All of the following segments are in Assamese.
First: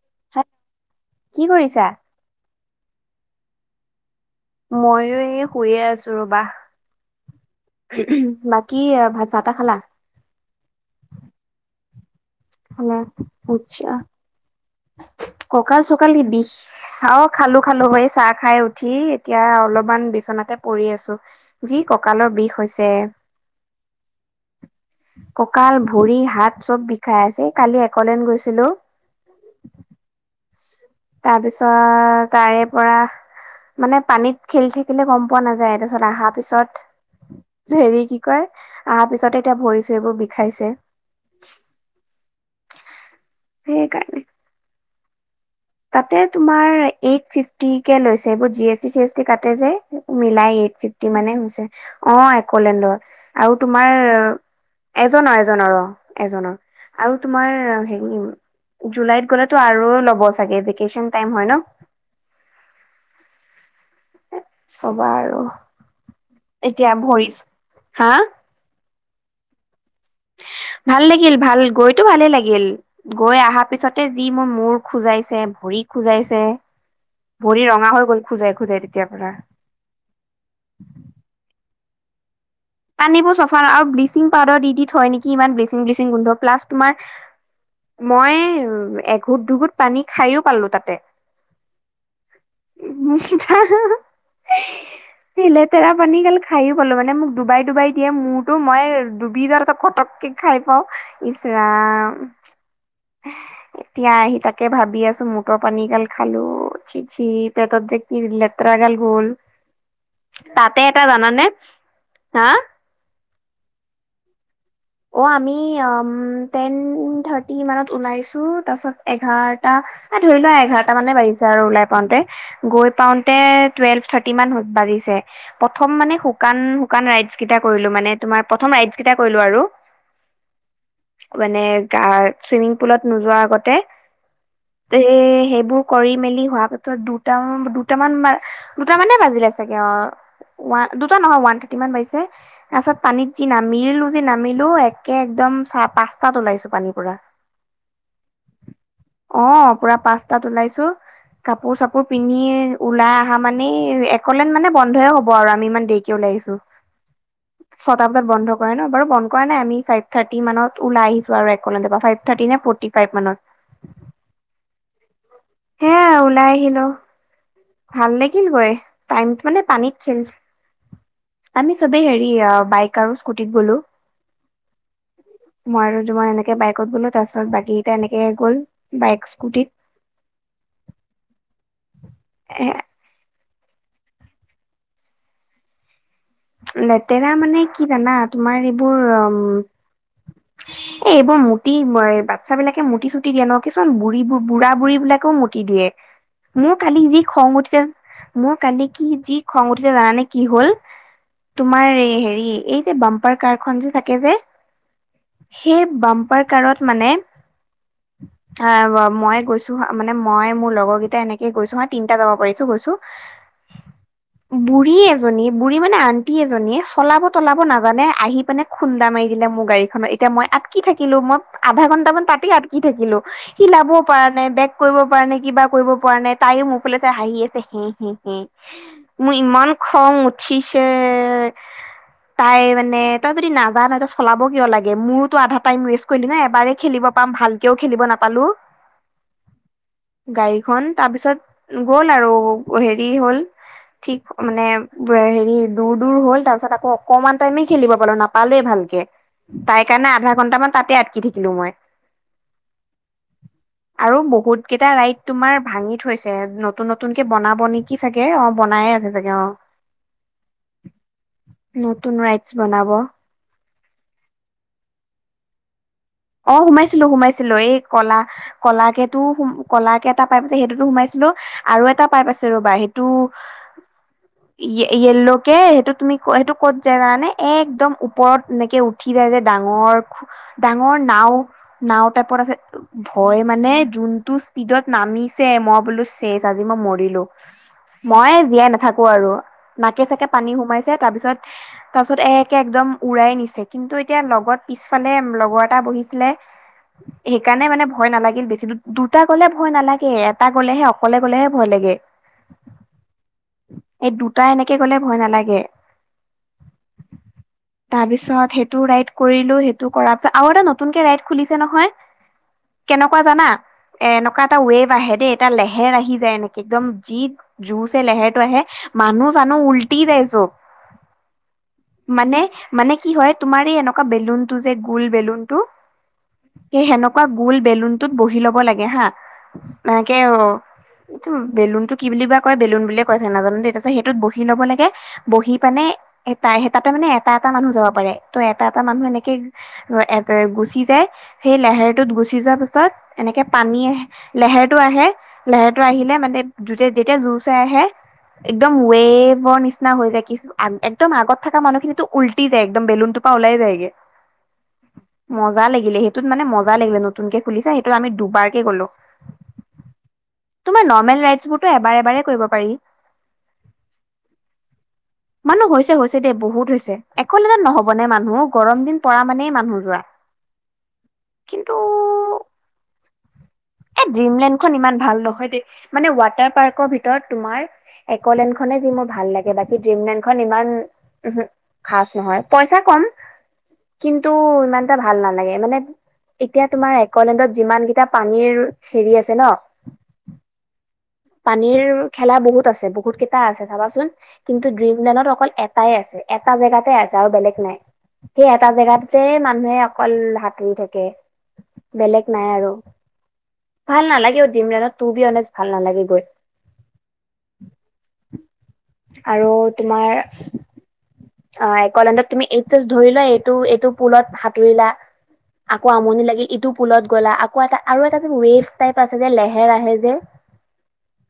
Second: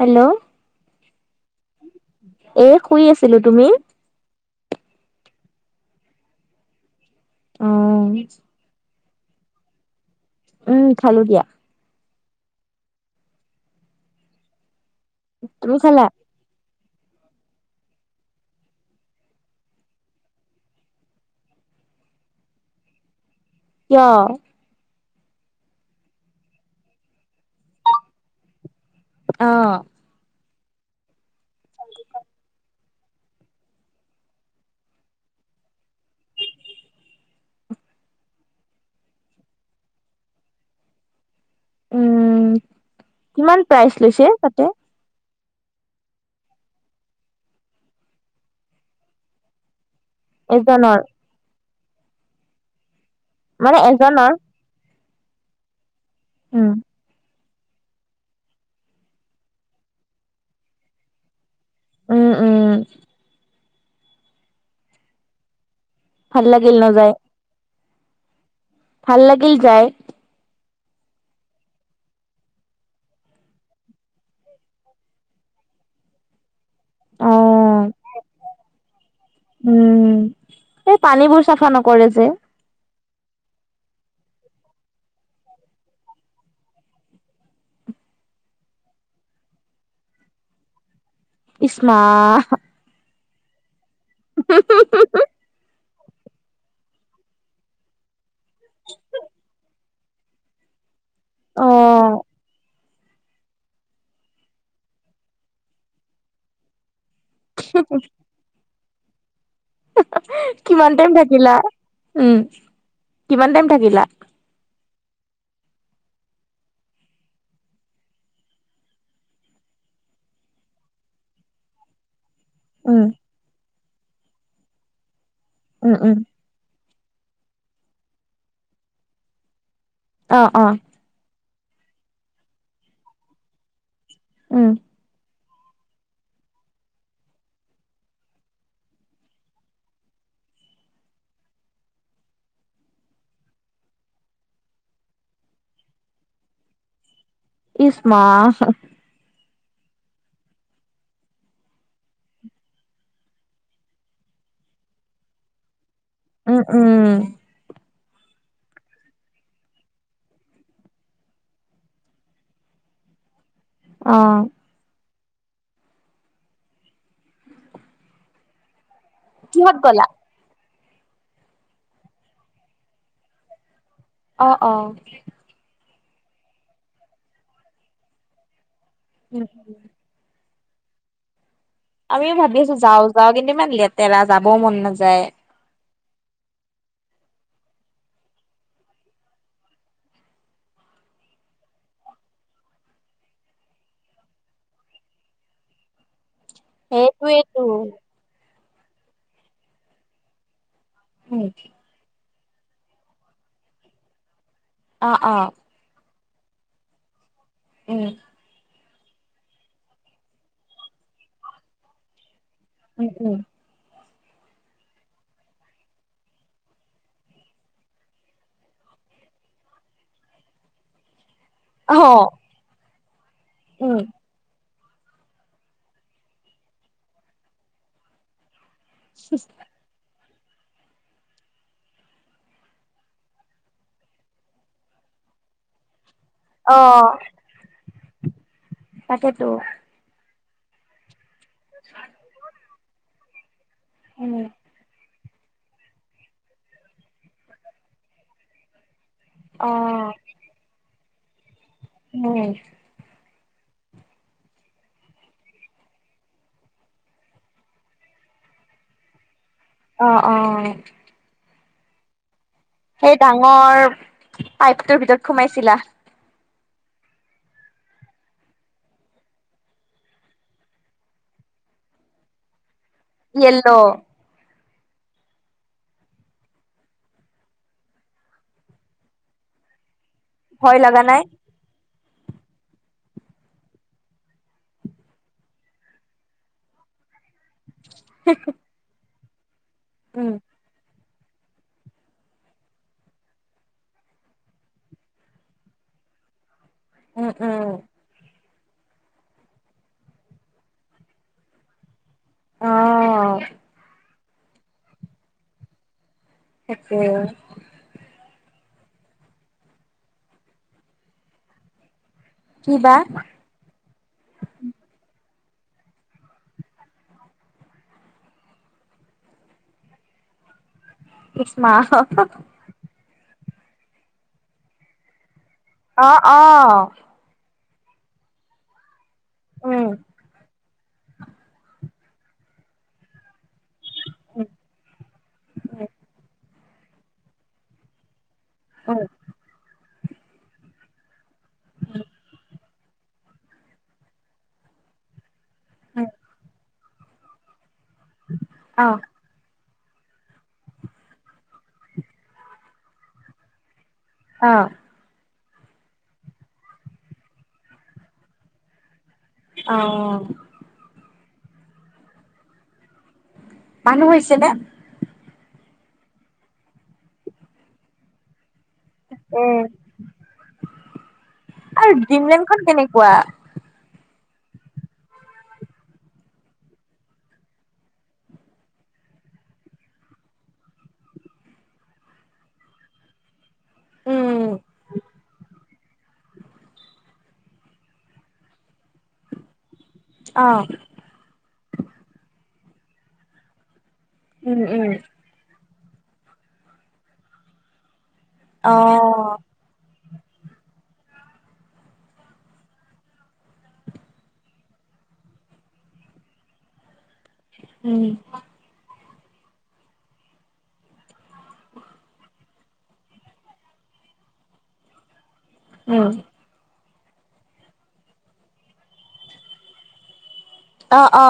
হেল্ল' হা কি কৰিছা। এ শুই আছিলো তুমি। ময়ো এই শুয়ে আছো ৰবা বাকী ভাত চাটা খালা উম খালো দিয়া হ পুছা তুমি ককাল খালা? চকাল কি বিষ অ খালো খালো হ চাহ খাই উঠি এতিয়া অলপমান বিচনাতে পৰি আছো যি কঁকালৰ বিষ হৈছে কিয়? কঁকাল ভৰি হাত চব বিষাই আছে কালি একলেন গৈছিলোঁ তাৰপিছত তাৰে পৰা। মানে পানীত খেলি থাকিলে গম পোৱা নাযায় তাৰপিছত অহা পিছত। হেৰি কি কয় অহাৰ পিছতে এতিয়া ভৰি চৰিবোৰ বিষাইছে উম কিমান প্ৰাইজ সেইকাৰণে। লৈছে তাতে তাতে তোমাৰ এইট ফিফটি কেে লৈছে এইবোৰ G S T C S T কাতে যে মিলাই এইট এজনৰ ফিফটি মানে হৈছে অ এককোলেণ্ডৰ আৰু মানে তোমাৰ এজনৰ? এজনৰ এজনৰ অ এজনৰ উম আৰু তোমাৰ হেৰি জুলাইত গ'লেতো আৰু ল'ব চাগে ভেকেচন টাইম হয় ন উম, উম। হবা আৰু ভাল লাগিল এতিয়া নযায় ভৰিছ, হা। ভাল লাগিল যায়। ভাল লাগিল ভাল, গৈতো ভালে লাগিল, গৈ অহা পিছতে যি মোৰ মূৰ খোজাইছে। ভৰি খোজাইছে। অ ভৰি ৰঙা হৈ গল খোজাই-খোজাই তেতিয়াৰ পৰা। কৰে যে। পানীবোৰ চফা আৰু ব্লিচিং পাউদাৰ দি দি থয় নেকি, ইমান ব্লিচিং-ব্লিচিং গোন্ধ, প্লাছ তোমাৰ মই এঘোট-দুঘোট পানী খাইও পালো তাতে। ইছমা লেতেৰা পানী কালি খাই গলো মানে মোক ডুবাই-ডুবাই দিয়ে মূৰটো, মই ডুবি যওঁ কটককে খাই পাওঁ। ইছ অ ৰাম। এতিয়া আহি তাকে ভাবি আছো মটৰ পানী গাল খালো চি পেটত যে কি লেতেৰা গাল গ'ল। তাতে কিমান এটা টাইম জানানে থাকিলা? উম, হা কিমান টাইম থাকিলা? অ, আমি আম টেন থাৰ্টি মানত ওলাইছো, তাৰপিছত এঘাৰটা এ ধৰি লোৱা এঘাৰটা মানে বাঢ়িছে আৰু ওলাই পাওঁতে। গৈ উম পাওতে টুৱেলভ থাৰ্টি মান বাজিছে, উম প্ৰথম উম মানে শুকান দোকান ৰাইডছ কেইটা কৰিলো মানে তোমাৰ প্ৰথম ৰাইডছ কেইটা কৰিলো আৰু অ', অ'। মানে গা চুইমিং পুলত নোযোৱা আগতে উম স সেই বোৰ কৰি মেলি হোৱা পিছত দুট দুটামান দুটামানে বাজিলে চাগে অ'। ও দুটা নহয় ওৱান থাৰ্টি মান বাজিছে তাৰপিছত পানীত যি নামিলো ন আামিলো একে একদম চাহ পাঁচটাত ওলাইছো পানীৰ পৰা। ইচ্মা [unintelligible] অ', পুৰা পাঁচতাত ওলাইছো কাপোৰ-চাপোৰ পিন্ধি ওলাই অহা মানে একলেন মানে বন্ধয়ে হব আৰু আমি ইমান দে উম, উম। ছটা বজাত বন্ধ কৰে ন বাৰু বন নাই আমি ফাইভ থাৰ্টি মানত ওলাই আহিছো আৰু একলেণ্ডৰ পৰা, ফাইভ থাৰ্টি নে ফৰ্টি ফাইভ মানত। আহ। হে ওলাই আহিলো ভাল দেখিন কয়। টাইম মানে কিহত পানীত গ'লা? চেঞ্জ আমি চবেই হেৰি বাইক আৰু স্কুটিত গলো। অ, অ। মই আৰু জোঁৱাই এনেকে বাইকত গ'লো, তাৰ পিছত বাকীকেইটা এনেকে গ'ল উম, বাইক-স্কুটিত। আমিও ভাবি এ আছো যাওঁ-যাওঁ, কিন্তু ইমান লেতেৰা যাবও মন নাযায়। লেতেৰা মানে কি জানা, তোমাৰ এইবোৰ উ এ এইবোৰ মুতি বাচ্ছা বিলাকে মুটি চুটি দিয়া ন' কিছুমান বুঢ়ী বুঢ়া বুঢ়ী বিলাক মতি দিয়ে। মোৰ কালি যি খং সেইটোৱেটো। উঠিছে, মোৰ কালি কি যি খং উঠিছে, জানানে কি হল? উম, তোমাৰ এই হেৰি এই যে বাম্পাৰ কাৰখন যে থাকে যে, অ', অ', সেই বাম কাৰত মানে। উম। আহ মই গৈছো হ, মানে মই মোৰ লগৰকেইটা এনেকে গৈছো হা, তিনিটা যাব পা কৈছো উম, উম, বুঢ়ী এজনী বুঢ়ী মানে আন এজনীয়ে চলাব-তলাব নাজানে, আহি পেনে খুন্দা মাৰি দিলে মোৰ গাড়ীখন, এতিয়া মই আটকি থাকিলো মই আধা ঘন্টামান অ', পাতি আটকি থাকিলো উম, হিলাবও পৰা নাই বেগ কৰিব পৰা নাই, কিবা কৰিব পৰা নাই, তাইও মোৰ ফালে চাই হাঁহি আছে, হে হে হে। মোৰ ইমান খং উঠিছে তাই মানে তই য নাজানহ ত চলাব কিয় লাগে মোৰোতো আধা টাইম ৰে কলি ন এবাৰেই খেলিব অ', পাম ভালকেও খেলিব নাপালো। তাকেতো গাড়ীখন তাৰপিছত গ'ল আৰু হেৰি হ'ল ঠিক উম, মানে হেৰি দূৰ দূৰ হ'ল তাৰ পিছত আকৌ অকণমান টাইমে খেলিব পালো নাপালোৱে ভালকে তাই অ', কাৰণে আধা ঘণ্টামান তাতে আটকি থাকিলো মই উম, [inaudible] আৰু বহুত কেইটা ৰাইত তোমাৰ ভাঙি থৈছে নতুন নতুন কেে বনাবন কি চাগে অ বনাই আছে চাগে অ অ- অ নতুন ৰাই সেই ডাঙৰ পাইপটোৰ ভিতৰত সোমাইছিলা অ সোমাইছিলো সোমাইছিলো এই কলা কলাকেত তোম কল কেে এটা পাই পছে সেইটোতো সোমাইছিলো আৰু এটা পাই প আছে ৰ'বা সি। ইয়েলো য় য়্লকে সেইটো তুমি ক সেইটো ক'ত যায় জানে একদম ওপৰত এনেকে উঠি যায় যে দ ডাঙৰ ভয় ডাঙৰ লগা নাই? নাও। নাও টাইপত আছে ভয় মানে যোনটো স্পীডত নামিছে মই বোলো চেজ আজি মই মৰিলো মই জীয়াই নাথাকো আৰু নাকে চাকে উম, পানী সোমাইছে তাৰ পিছত তাৰ পিছত একে একদম উৰাই নিছে কিন্তু এতিয়া লগত পিছফালে লগত বহিছিলে উম, সেইকাৰণে উম, মানে ভয় নালাগিল বেছি দুটা গ'লে ভয় নালাগে এটা গলেহে অকলে গলেহে ভয় লাগে অ এই দুটা এনেকে গলে ভয় নালাগে তাকে তাৰপিছত সেই টো ৰাই কৰিলো সেইটো কৰাৰ পিছত আৰু এটা নতুন কেে ৰাই খুলিছে নহয় কি বা কেনেকুৱা জানা এ এনেকুৱা এটা ৱেভ আহে দেই এটা লেহেৰ আহি যায় এনেকে একদম যি জুে লেৰটো আহে মানুহ চানুহ উলটি যায় অ উষ্্মা কি হয় তুমাৰ এই এনেকুৱা বেলুতটো যে গোল বেলুন অ অ বেলুনতত বহি ল'ব লাগে হা উম, নাকে অ এইটো বেলুনতটো কি বুলিিব কয় বেলুনুলিয়ে কৈছো নাজানো দেেই তাৰপাছত সেইটোত বহি উম, লব লাগে বহি পাননে উম, তাতে মানে এটা এটা মানুহ যাব পাৰে ত এটা এটা উম, মানুহ এনেকে এ গুচি যায় সেই লোহেৰটোত গুচি যোৱা পাছত পিছত এনেকে পানী আহে লেেৰটো আহে লেহেৰটো উম, আহিলে মানে যেতিয়া জোৰ চাই আহে একদম অ', ৱে বৰ নিচনা নিচনা হৈ যায় কি একদম আগত থকা মানুহখিনিতো উলটি যায় একদম বেলুনটোৰ পৰা ওলাই যায়গে অ মজা লাগিলে সেইটোত মানে মজা লাগিলে নতুনকে খুলিছো সেইটোত আমি দুবাৰকে গ'লো অ োৰতো এবাৰে এবাৰে কৰিব পাৰি মানুহ হৈছে নে মানহ হৈছে হৈছে দেেই বহুত হৈছে এককলজনন নহবনেে মানুহ গৰম দিন পৰা মানে ম উম। নোযোৱা কিন্তু আৰু ড্ৰিমলেণ্ডখন কেনেকুৱা? ডিমলেণ্ড খন ইমান ভাল নহয় দেই মানে ৱাটাৰ পাৰ্কৰ ভিতৰত তোমাৰ একলেণ্ড খনে যি ভাল লাগে বাকী ডিম নাইনখন ইমান খচ নহয় পইচা কম কিন্তু উম, ইমান এটা ভাল নালাগে মানে এতিয়া তোমাৰ একলেণ্ডত যিমান কেইটা পানীৰ হেৰি আছে ন অ। পানীৰ খেলা বহুত আছে, বহুত কেইটা আছে চাবাচোন। উম, কিন্তু উম, ড্ৰিম লনত অকল এটাই আছে এটা জেগাতে আছে আৰু বেলেগ নাই সেই এটা অ। জেগাত। যে মানুহে অকল হাতুৰি থাকে বেলেগ নাই আৰু ভাল নালাগে অ' ড্ৰিমলেণ্ডত তোৰ বি অনেষ্ট ভাল নালাগে গৈ। উম, আৰু তোমাৰ, অ' একলেডত তুমি এইচ ধৰি লোৱা এইটো এইটো পুলত সাঁতুৰিলা। আকৌ উম, আমনি লাগে এইটো পুলত গ'লা আকৌ এটা আৰু এটা ৱেভ টাইপ আছে যে লেহেৰ আহে যে। অ-অ,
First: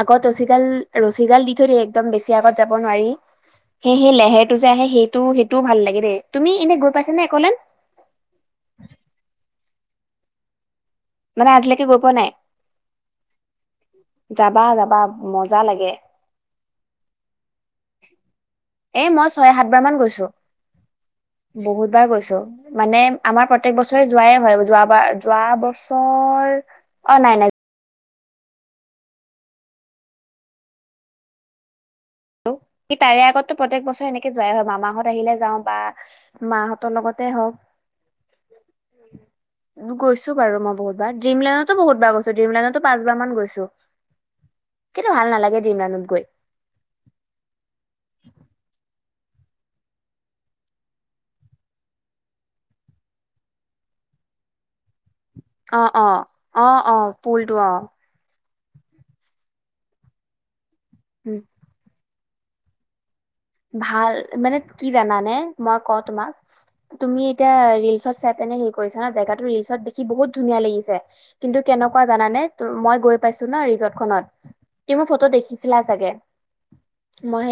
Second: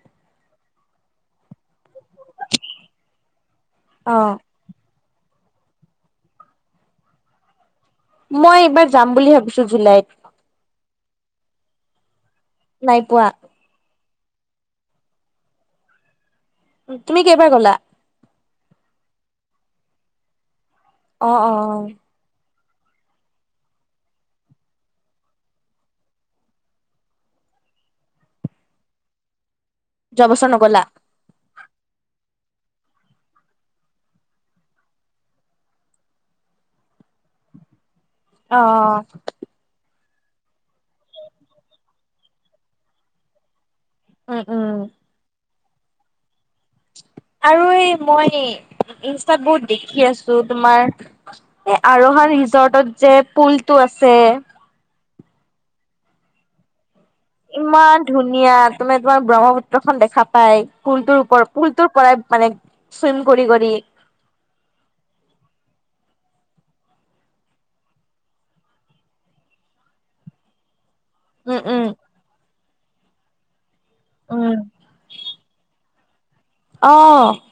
আগত ৰছী গাল ৰছী গাল দি থৈ দ একদম বেছি আগত যাব নোৱাৰি। অ। সেই-সেইলেৰটো যে আহে সেইটো সেইটোও ভাল লাগে দেই তুমি এনেই গৈ পাইছা নে একলেণ্ড। মই এইবাৰ যাম বুলি ভাবিছো জুলাইত মানে আজলৈকে গৈ পোৱা নাই। নাই পোৱা। যাবা যাবা মজা লাগে তুমি কেইবাৰ গলা এ মই ছয় সাতবাৰ মান গৈছো অ, অ, বহুতবাৰ গৈছো। মানে আমাৰ প্ৰত্যেক বছৰে যোৱাই হয় যোৱ বাৰ যোৱা বছ চৰ অ' নাই-নাই। যোৱা বচৰ নগলা। তাৰে আগতো প্ৰতেক বছৰে এনেকে যোৱাই হয় মামাহত আহিলে যাও বা মাহঁতৰ লগতে হওঁক। উ [inaudible] আহ গৈছো বাৰু মই বহুতাৰ ডিমলেডতো বহুবাৰ গৈছো ড্ৰিমলেণ্ডতো পচবাৰ মান গৈছো। উম উম কিন্তু ভাল নালাগে ড্ৰিমলেণ্ডত গৈ। আৰু এই মই বু দেখি আছো তোমাৰ এই আৰহান ৰিজৰ্টত যে পুলতটো আছে। [unintelligible] অ অ অ অ পুলটো অ ইমান ধুনীয়া তুমি তোমাৰ ব্ৰহ্মপুত্ৰ খন দেখা পাই। ফুলটোৰ ওপৰত ফুলটোৰ পৰাই মানে চুইম কৰি কৰি ভাল মানে কি জানানে মই কত তোমাক তুমি এতিয়া ৰিলচত চাই তেনে হেৰি কৰিছা ন জেগাতো ৰিলচত দেখি বহুত ধুনীয়া লাগিছে। কিন্তু উম উম কেনেকুৱা জানানে ত মই গৈ পাইছো ন ৰিজৰ্ট খনত উম, ত মোৰ ফটো দেখিছিলা। চাগে অ', মই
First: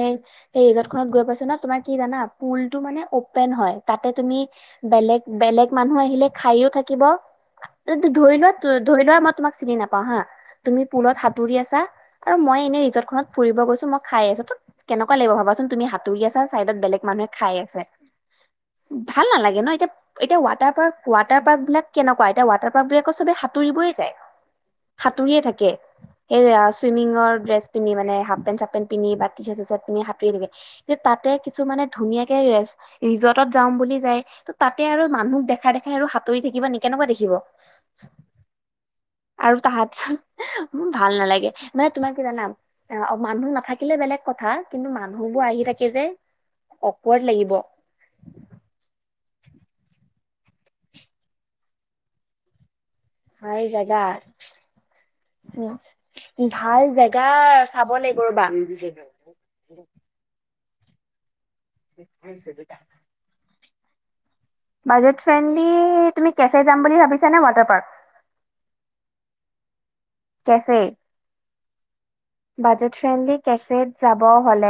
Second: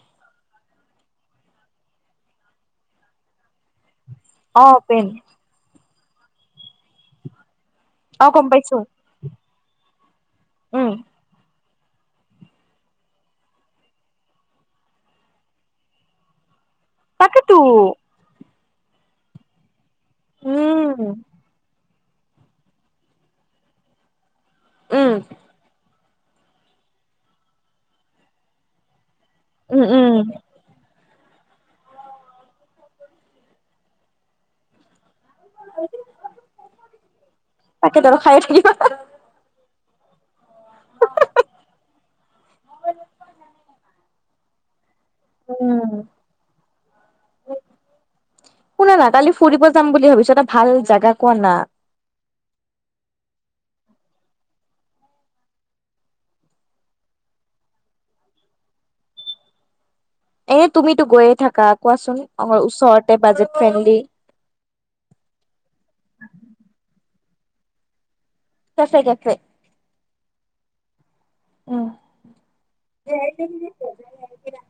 হেই এই ৰিজৰ্ট খত গৈ পাইছো ন তুমাৰ কি জানা পুল টো মানে অপেন হয়। তাতে তুমি অ', পেন বেলেগ-বেলেগ মানুহ আহিলে খাইও থাকিব। অ', ধৰি গম লোৱা পাইছো ধৰি লোৱা মই তুমাক চিনি নাপাও হা তুমি উম। পুলত সাঁতুৰি আছা আৰু মই এনেই ৰিজৰ্টখনত ফুৰিব গৈছো মই খাই আছো ত কেনেকুৱা লাগিব ভাবাচোন তুমি হাতুৰি আ চা চাইডত বেলেগ মানুহে তাকেতো খাই আছে ভাল নালাগে ন এতিয়া এতিয়া উম, ৱাটাৰ পাৰ্ক ৱাটাৰ পাৰ্ক বিলাক কেনেকুৱা এতিয়া ৱাটাৰ পাৰ্ক বিলাকক চবে সাঁতুৰিবয়ে যায়। উম, সাঁতুৰিয়ে থাকে সেই চুইমিংৰ ড্ৰেছ পন্ধি মানে হাফ পেণ্ট চাপপেণ্ট পিন্ধি বা এনে উম, উম, সাঁতুৰি থাকে। যে তাতে কিছুমানানে ধুনীয়াকে ৰিজৰ্টত যাওঁ বুলি যায় ত' তাতে আৰু মানুহক দেখাই দেখাই আৰু সাঁতুৰি থাকিবা ন কেনেকুৱা দেখিব তাকেতো আৰু খায়ে থাকিবা। আৰু তাহাত মোৰ ভাল নালাগে মানে তোমাৰ কি জানাম মানুহ নাথাকিলে বেলেগ কথা। কিন্তু মানুহবোৰ আহি থাকে উম, যে অকড লাগিব। শুনা না কালি ফুৰিব যাম বুলি ভাবিছো এটা ভাল জাগা কোৱা না হয় এই জাগা ভাল জেগা চাব লাগিব ৰবা উ, এনে তুমিতো গৈয়ে থাকা কোৱাচোন আমাৰ ওচৰতে বাজেট ফ্ৰেণ্ডলি বাজেট ফ্ৰেণ্ডলি তুমি কেফে যাম বুলি ভাবিছা নে water park cafe - cafe cafe. উম। বাজেট ফ্ৰেন্ডলী কেফেত যাব হলে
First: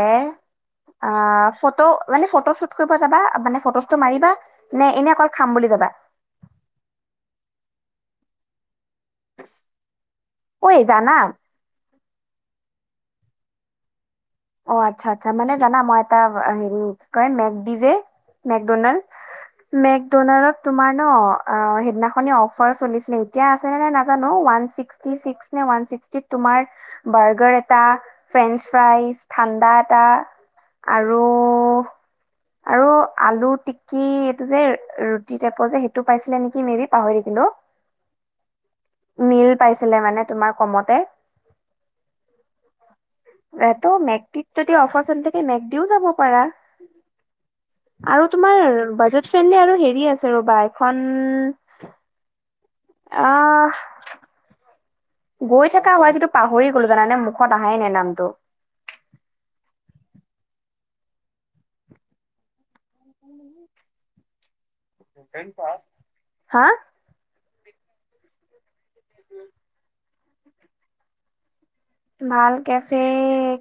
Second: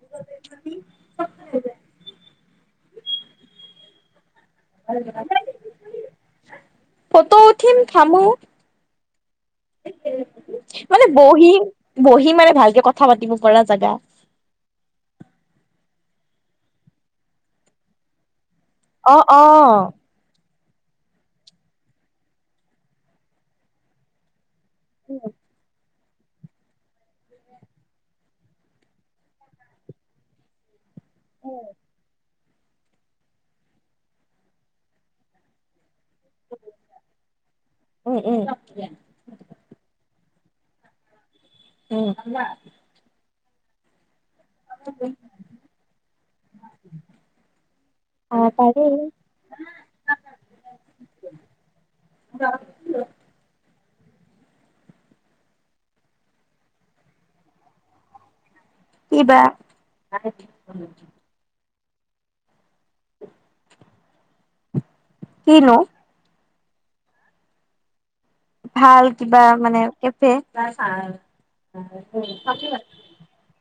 আ ফটো মানে ফ ফটো শ্বুট কৰিব যাবা মানে ফটোজটো মাৰিবা নে এনে অকল খাম বুলি যাবা ফটো উঠিম থামু ঐ মানে জানা বহি, বহি মানে ভালকে কথা পাতিব পৰা জেগা। অ আচ্ছা-আচ্ছা মানে জানা মই এটা হেৰি, কি কয় মেকডিজে। মেকডোনাল্ড অ', অ', মেকডোনাল্ডত তোমাৰ ন সেইদিনা খনে অফাৰ চলিছিলে, এতিয়া আছেনে নাই নাজানো [inaudible] ঠাণ্ডা এটা আৰু হ আৰু আলু টিক্কি এইটো যে ৰুটি টাইপৰ যে সেই টো পাইছিলে নেকি মেইবি পাহৰি দিলো। উম, উম, মিল পাইছিলে মানে তোমাৰ কমতে উ, এ ত মেগটিত যদি অফাৰ চলি থাকে মেগ দিও যাব পাৰা আৰু অ তোমাৰ পাৰি বাজেট ফ্ৰেণ্ডলি আৰু হেৰি আছে ৰ'বা এখন। অহ গৈ থকা হয় কিন্তু পাহৰি গলো জানানে মুখত আহাই নে নামটো। কি বা [inaudible] কিনো হা? ভাল কিবা মানে কেফে ভাল কেফে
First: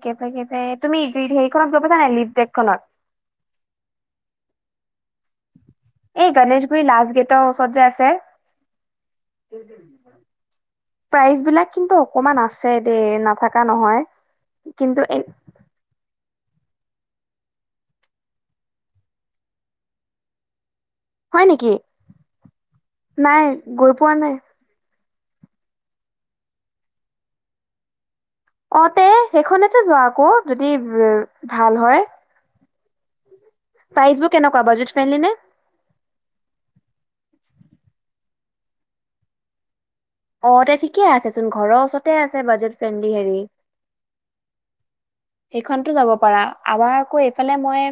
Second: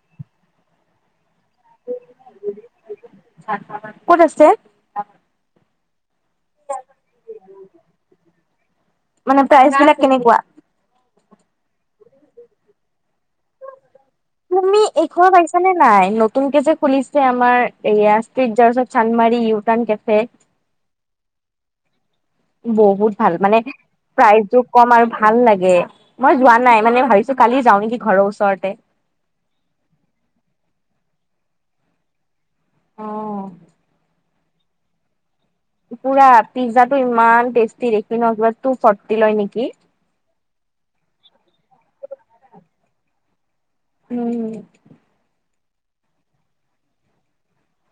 কেব কে তুমি। সেই খনত গৈ পাইছানে নাই লিপ ডেকখননক ক'ত আছে। এই গনেশগুৰি লাষ্ট গেটৰ ওচৰত যে আছে। মানে প্ৰাইচ বিলাক কেনেকুৱা প্ৰাইজ বিলাক কিন্তু অকমান আছে দেই নাথকা নহয়। তুমি কিন্তু এ এইখন পাৰিছা নে নাই নতুন কে খুলিছে আাৰ এই জ চানমাৰী ইউ টাৰ্ণ কেফে হয় নেকি? বহুত ভাল নাই মানে গৈ পোৱা নাই প্ৰাইজটো কম আৰু ভাল লাগে মই যোৱা নাই মানে ভাবিছো কালি যাওঁ নেকি ঘৰৰ ওচৰত। অ, তে সেইখনতে যোৱা আকৌ যদি ভাল হয়। অ' প্ৰাইজ বুক কেনে কুৱ বজেট ফ্ৰেণ্ডি নে পুৰা পিজ্জাটো ইমান টেষ্টি দেখি ন কিবা টু ফৰ্টি লয় নেকি অ তে ঠিকে আছেচোন, ঘৰৰ ওচৰতে আছে বাজেট ফ্ৰেণ্ডলি হেৰি। উম, সেইখনতো যাব পাৰা আমাৰ আকৌ এইফালে মই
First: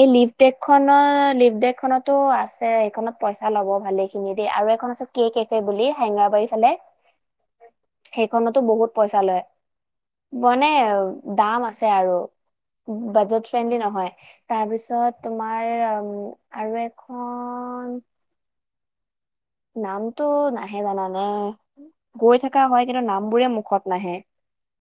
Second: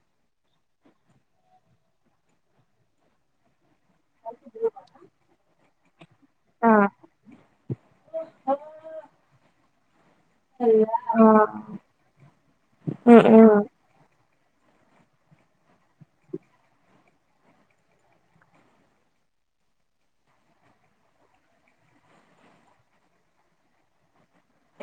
এই লিপ ডেকখনো লিপ ডেখনতো আছে, এইখনত পইচা ল'ব। ভালেখিনি দেই আৰু এখন আছে কে কেফে বুলি। হেঙৰাবাৰী ফালে, অ সেইখনতো বহুত পইচা লয়। বনে আৰু দাম আছে আৰু উম বাজেট উম ফ্ৰেণ্ডলি নহয়। তাৰ পিছত তোমাৰ উ আৰু এখন। নামটো নাহে জানানে। গৈ থকা হয়। কিন্তু নামবোৰে মুখত নাহে।